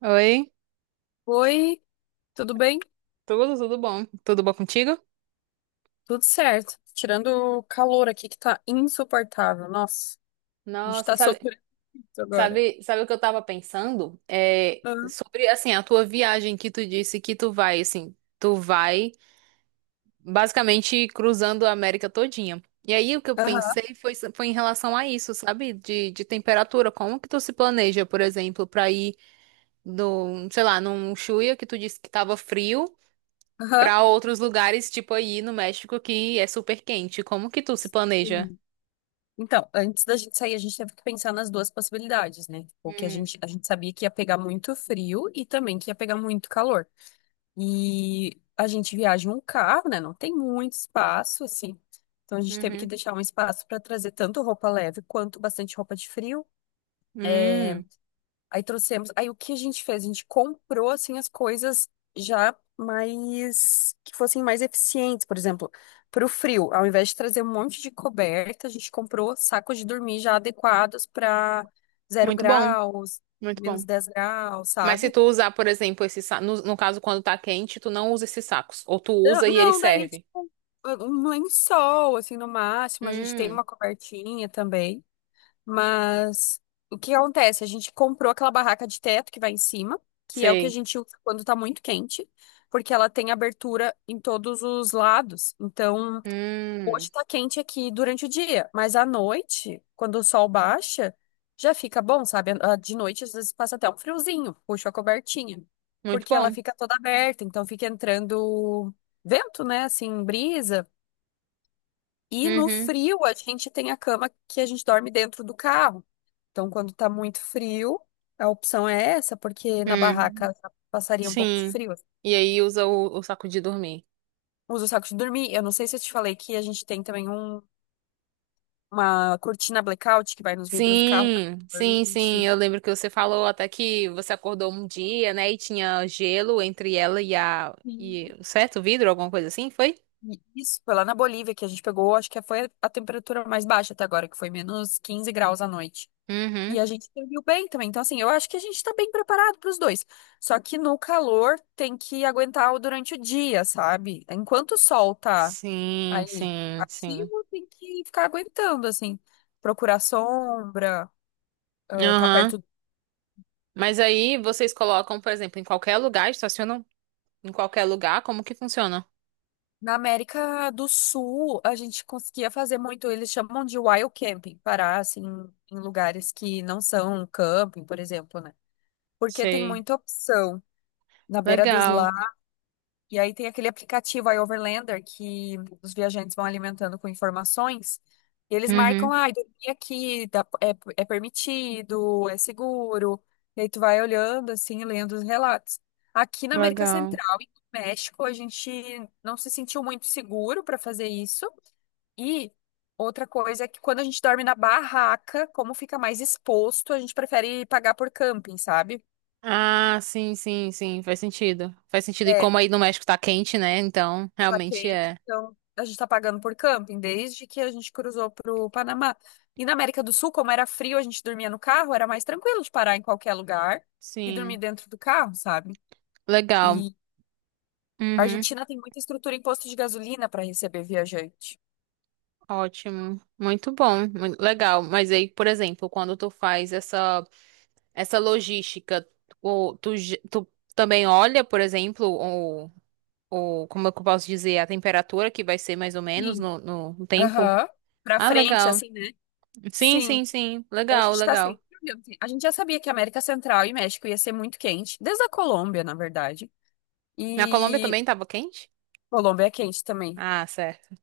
Oi, Oi, tudo bem? tudo bom? Tudo bom contigo? Tudo certo. Tirando o calor aqui que tá insuportável. Nossa, a gente Nossa, tá sabe, sofrendo isso agora. sabe, sabe o que eu tava pensando? É, Aham, sobre, assim, a tua viagem que tu disse que tu vai, assim, tu vai basicamente cruzando a América todinha. E aí o que eu aham. pensei foi em relação a isso, sabe? De temperatura, como que tu se planeja, por exemplo, pra ir no, sei lá, num Chuya que tu disse que tava frio, Aham. pra outros lugares, tipo aí no México que é super quente. Como que tu se planeja? Sim. Então, antes da gente sair, a gente teve que pensar nas duas possibilidades, né? Tipo, que a Hum, gente, a gente sabia que ia pegar muito frio e também que ia pegar muito calor. E a gente viaja em um carro, né? Não tem muito espaço, assim. Então, a gente teve que uhum. deixar um espaço para trazer tanto roupa leve quanto bastante roupa de frio. Hum, Aí trouxemos. Aí o que a gente fez? A gente comprou assim as coisas já mais que fossem mais eficientes, por exemplo, para o frio, ao invés de trazer um monte de coberta, a gente comprou sacos de dormir já adequados para zero muito bom, graus, muito bom. -10 graus, Mas se sabe? tu usar, por exemplo, no, no caso quando tá quente, tu não usa esses sacos, ou tu Não, usa e ele não, daí é serve. tipo um lençol assim no máximo, a gente tem Hum, uma cobertinha também. Mas o que acontece? A gente comprou aquela barraca de teto que vai em cima, que é o que a sei. gente usa quando tá muito quente, porque ela tem abertura em todos os lados. Então, Hum, hoje tá quente aqui durante o dia, mas à noite, quando o sol baixa, já fica bom, sabe? Ah, de noite, às vezes passa até um friozinho, puxa a cobertinha, muito porque ela bom. fica toda aberta, então fica entrando vento, né? Assim, brisa. E no Uhum. frio, a gente tem a cama que a gente dorme dentro do carro. Então, quando tá muito frio, a opção é essa, porque na Hum, barraca já passaria um pouco de sim. frio. E aí usa o saco de dormir. Usa o saco de dormir. Eu não sei se eu te falei que a gente tem também uma cortina blackout que vai nos vidros do carro. Sim, sim, sim. Gente, Eu lembro que você falou até que você acordou um dia, né, e tinha gelo entre ela e a sim. e certo, o vidro, alguma coisa assim, foi? E isso, foi lá na Bolívia que a gente pegou, acho que foi a temperatura mais baixa até agora, que foi -15 graus à noite. E Uhum. a gente serviu bem também. Então, assim, eu acho que a gente tá bem preparado para os dois. Só que no calor tem que aguentar durante o dia, sabe? Enquanto o sol tá Sim, aí sim, sim. ativo, tem que ficar aguentando, assim. Procurar sombra, ah, tá Aham. perto. Mas aí vocês colocam, por exemplo, em qualquer lugar, estacionam em qualquer lugar, como que funciona? Na América do Sul, a gente conseguia fazer muito, eles chamam de wild camping, parar, assim, em lugares que não são camping, por exemplo, né? Porque tem Sei. muita opção. Na beira dos Legal. lagos. E aí tem aquele aplicativo iOverlander que os viajantes vão alimentando com informações. E eles Uhum. marcam, ah, dormir aqui é permitido, é seguro. E aí tu vai olhando, assim, lendo os relatos. Aqui na América Legal. Central e no México, a gente não se sentiu muito seguro para fazer isso. E outra coisa é que quando a gente dorme na barraca, como fica mais exposto, a gente prefere pagar por camping, sabe? Ah, sim, sim, sim, faz sentido. Faz sentido. E É. como aí no México tá quente, né? Então, Tá realmente quente, é. então a gente tá pagando por camping desde que a gente cruzou pro Panamá. E na América do Sul, como era frio, a gente dormia no carro, era mais tranquilo de parar em qualquer lugar e dormir Sim. dentro do carro, sabe? Legal. E a Uhum. Argentina tem muita estrutura em posto de gasolina para receber viajante. Ótimo. Muito bom. Legal. Mas aí, por exemplo, quando tu faz essa logística, tu também olha, por exemplo, ou como é que eu posso dizer, a temperatura que vai ser mais ou menos Sim. no, no tempo. Aham. Pra Ah, frente, legal. assim, né? Sim, Sim. sim, sim. A Legal, gente tá legal. sempre olhando, assim. A gente já sabia que a América Central e México ia ser muito quente, desde a Colômbia, na verdade. Na Colômbia E também tava quente? Colômbia é quente também. Ah, certo.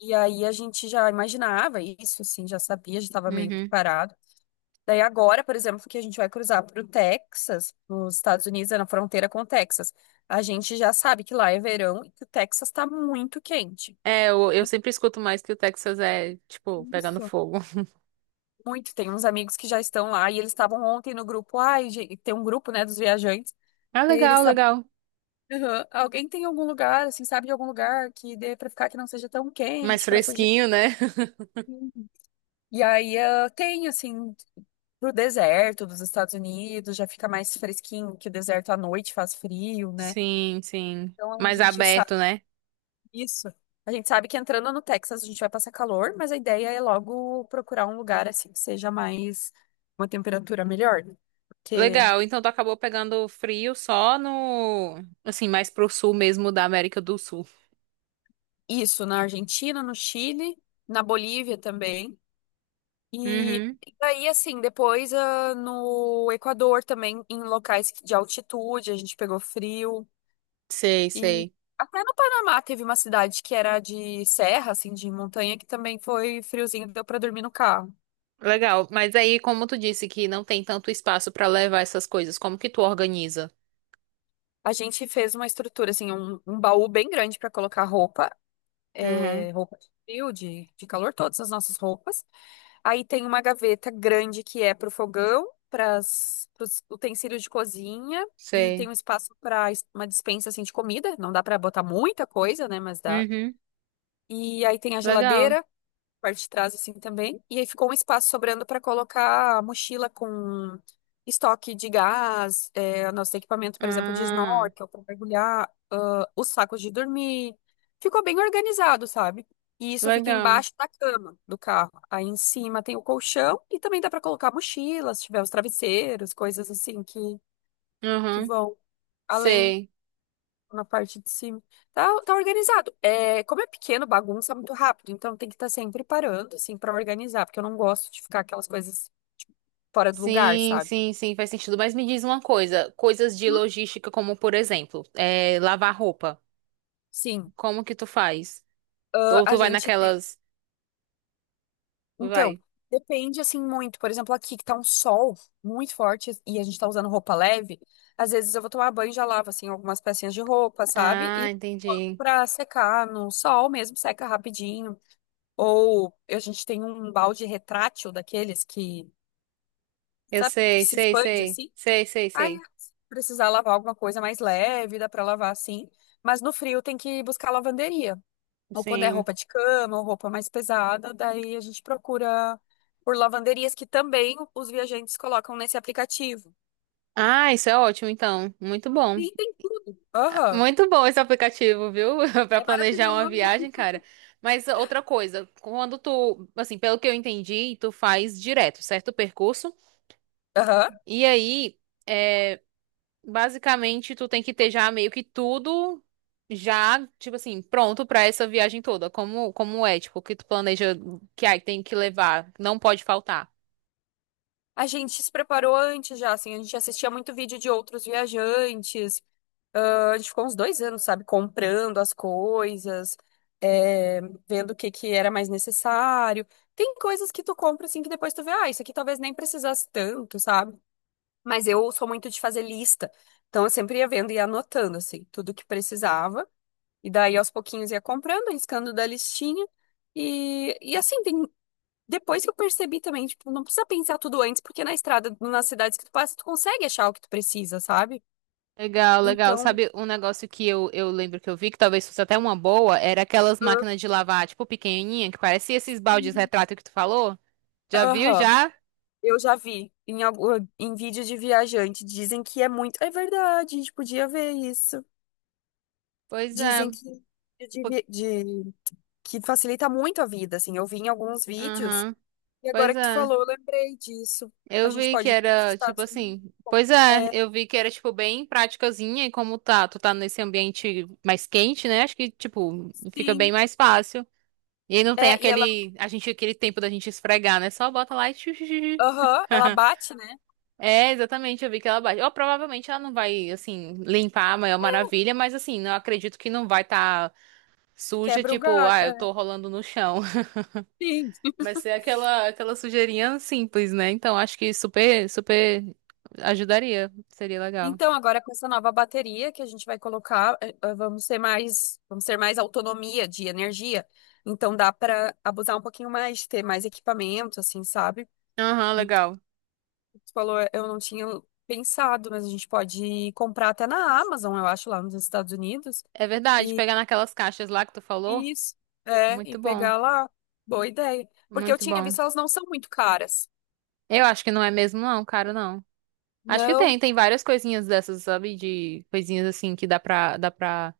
E aí a gente já imaginava isso, assim, já sabia, já estava meio Uhum. preparado. Daí agora, por exemplo, que a gente vai cruzar para o Texas, nos Estados Unidos, é na fronteira com o Texas. A gente já sabe que lá é verão e que o Texas está muito quente. É, eu sempre escuto mais que o Texas é, tipo, pegando Isso. fogo. Muito. Tem uns amigos que já estão lá e eles estavam ontem no grupo. Ai, gente, tem um grupo, né, dos viajantes. Ah, E aí eles legal, estavam. legal. "Aham, alguém tem algum lugar, assim, sabe de algum lugar que dê para ficar que não seja tão Mais quente, para fugir? fresquinho, né? E aí ah, tem, assim, pro deserto dos Estados Unidos, já fica mais fresquinho, que o deserto à noite faz frio, né? Sim, sim. Então a Mais gente sabe aberto, né? isso. A gente sabe que entrando no Texas a gente vai passar calor, mas a ideia é logo procurar um lugar assim que seja mais uma temperatura melhor, né? Porque Legal. Então tu acabou pegando frio só no, assim, mais pro sul mesmo da América do Sul. isso na Argentina, no Chile, na Bolívia também. E Uhum. e daí, assim, depois ah, no Equador também, em locais de altitude, a gente pegou frio. Sei, E sei. até no Panamá teve uma cidade que era de serra, assim, de montanha, que também foi friozinho, deu pra dormir no carro. Legal. Mas aí, como tu disse que não tem tanto espaço pra levar essas coisas, como que tu organiza? A gente fez uma estrutura, assim, um baú bem grande pra colocar roupa, Uhum, é, roupa de frio, de calor, todas as nossas roupas. Aí tem uma gaveta grande que é pro fogão, para os utensílios de cozinha. E tem sei. um espaço para uma dispensa assim de comida. Não dá pra botar muita coisa, né? Mas dá. Uhum, E aí tem a legal. geladeira, parte de trás assim também. E aí ficou um espaço sobrando para colocar a mochila com estoque de gás, é, nosso equipamento, por exemplo, de Ah, snorkel para mergulhar, ah, os sacos de dormir. Ficou bem organizado, sabe? E isso fica legal. embaixo da cama do carro. Aí em cima tem o colchão e também dá para colocar mochilas, se tiver os travesseiros, coisas assim que Uhum, vão além sei. na parte de cima. Tá organizado. É, como é pequeno, bagunça muito rápido. Então tem que estar sempre parando, assim, pra organizar. Porque eu não gosto de ficar aquelas coisas tipo, fora do lugar, Sim, sabe? sim, sim, faz sentido. Mas me diz uma coisa, coisas de Uhum. logística, como por exemplo, é, lavar roupa. Sim. Como que tu faz? Ah, Ou a tu vai gente tem. naquelas. Então, Vai. depende, assim, muito. Por exemplo, aqui que tá um sol muito forte e a gente tá usando roupa leve. Às vezes eu vou tomar banho e já lavo, assim, algumas pecinhas de roupa, sabe? Ah, E coloco entendi. pra secar no sol mesmo, seca rapidinho. Ou a gente tem um balde retrátil daqueles que. Eu Sabe que sei, se sei, expande sei. assim? Sei, sei, Aí, sei. se precisar lavar alguma coisa mais leve, dá pra lavar assim. Mas no frio tem que buscar lavanderia. Ou quando é Sim. roupa de cama, ou roupa mais pesada, daí a gente procura por lavanderias que também os viajantes colocam nesse aplicativo. Ah, isso é ótimo, então. Muito bom. Sim, tem. Aham. Muito bom esse aplicativo, viu? Pra É planejar uma maravilhoso. viagem, cara. Mas outra coisa, quando tu, assim, pelo que eu entendi, tu faz direto, certo? O percurso. Aham. E aí, é, basicamente, tu tem que ter já meio que tudo já, tipo assim, pronto pra essa viagem toda. Como é, tipo, o que tu planeja que aí tem que levar, não pode faltar. A gente se preparou antes já, assim, a gente assistia muito vídeo de outros viajantes. Ah, a gente ficou uns 2 anos, sabe, comprando as coisas, é, vendo o que que era mais necessário. Tem coisas que tu compra assim que depois tu vê, ah, isso aqui talvez nem precisasse tanto, sabe? Mas eu sou muito de fazer lista. Então eu sempre ia vendo e ia anotando, assim, tudo que precisava. E daí aos pouquinhos ia comprando, riscando da listinha. E assim, depois que eu percebi também, tipo, não precisa pensar tudo antes, porque na estrada, nas cidades que tu passa, tu consegue achar o que tu precisa, sabe? Legal, legal. Então. Sabe um negócio que eu lembro que eu vi, que talvez fosse até uma boa, era aquelas máquinas de lavar, tipo, pequenininha, que parecia esses baldes retrato que tu falou? Já Ah, viu, aham. já? Eu já vi em vídeos de viajante, dizem que é muito. É verdade, a gente podia ver isso. Pois é. Dizem que, é de po- vi- de- que facilita muito a vida, assim. Eu vi em alguns vídeos, Aham. e agora Pois que tu é. falou, eu lembrei disso. A Eu gente vi que pode ver nos era, tipo Estados Unidos. assim... Pois é, É, eu vi que era, tipo, bem praticazinha, e como tá, tu tá nesse ambiente mais quente, né? Acho que, tipo, fica bem sim. mais fácil. E aí não tem É, e ela, aquele, a gente, aquele tempo da gente esfregar, né? Só bota lá e... aham, ela bate, né? É, exatamente, eu vi que ela baixa. Ou provavelmente ela não vai, assim, limpar a maior maravilha, mas assim, eu acredito que não vai estar suja, Quebra o tipo, galho. ah, eu É. tô rolando no chão. Sim. Vai ser aquela, aquela sujeirinha simples, né? Então acho que super, super ajudaria. Seria legal. Então, agora com essa nova bateria que a gente vai colocar, vamos ter mais autonomia de energia. Então dá para abusar um pouquinho mais, ter mais equipamento, assim, sabe? Aham, Então, legal. você falou, eu não tinha pensado, mas a gente pode comprar até na Amazon, eu acho, lá nos Estados Unidos. É verdade, E pegar naquelas caixas lá que tu falou. e isso, é, e Muito bom, pegar lá. Boa ideia. Porque eu muito tinha bom. visto, elas não são muito caras. Eu acho que não é mesmo, não, caro, não. Acho que Não. tem várias coisinhas dessas, sabe? De coisinhas assim que dá pra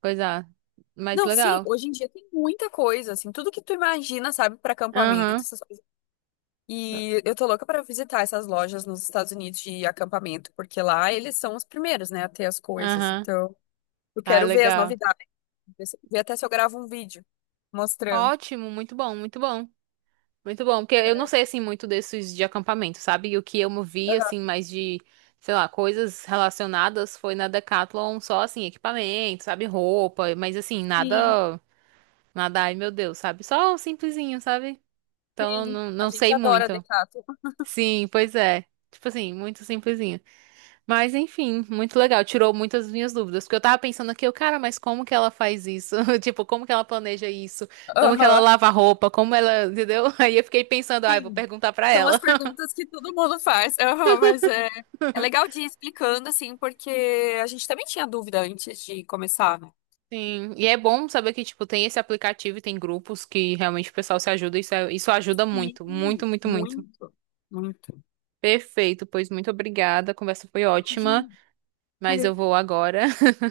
coisar. Mas Não, sim, legal. hoje em dia tem muita coisa, assim, tudo que tu imagina, sabe, para acampamento, Aham. essas coisas. E eu tô louca pra visitar essas lojas nos Estados Unidos de acampamento, porque lá eles são os primeiros, né, a ter as coisas. Aham. Então, eu Ah, quero ver as legal. novidades, ver até se eu gravo um vídeo mostrando. Ótimo, muito bom, muito bom. Muito bom, porque eu não sei assim muito desses de acampamento, sabe? E o que eu me vi Aham. assim mais de, sei lá, coisas relacionadas foi na Decathlon, só assim equipamento, sabe, roupa, mas assim, Sim, nada, nada, ai meu Deus, sabe? Só um simplesinho, sabe? Então eu sim. não, A não gente sei adora muito. Decathlon. Sim, pois é. Tipo assim, muito simplesinho. Mas enfim, muito legal. Tirou muitas das minhas dúvidas. Porque eu tava pensando aqui, eu, cara, mas como que ela faz isso? Tipo, como que ela planeja isso? Como que ela Aham, lava a roupa? Como ela, entendeu? Aí eu fiquei pensando, ai, vou sim. perguntar pra São as ela. perguntas que todo mundo faz. Aham, mas é legal de ir explicando, assim, porque a gente também tinha dúvida antes de começar, né? Sim, e é bom saber que, tipo, tem esse aplicativo e tem grupos que realmente o pessoal se ajuda. Isso, é- isso ajuda Sim, muito, muito, muito, muito. muito, muito. Perfeito, pois muito obrigada. A conversa foi ótima, Imagina. mas eu vou agora.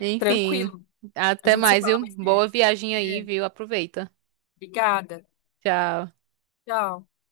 Enfim, Tranquilo. A até gente se mais, fala viu? mais Boa tarde. viagem aí, É. viu? Aproveita. Obrigada. Tchau. Tchau.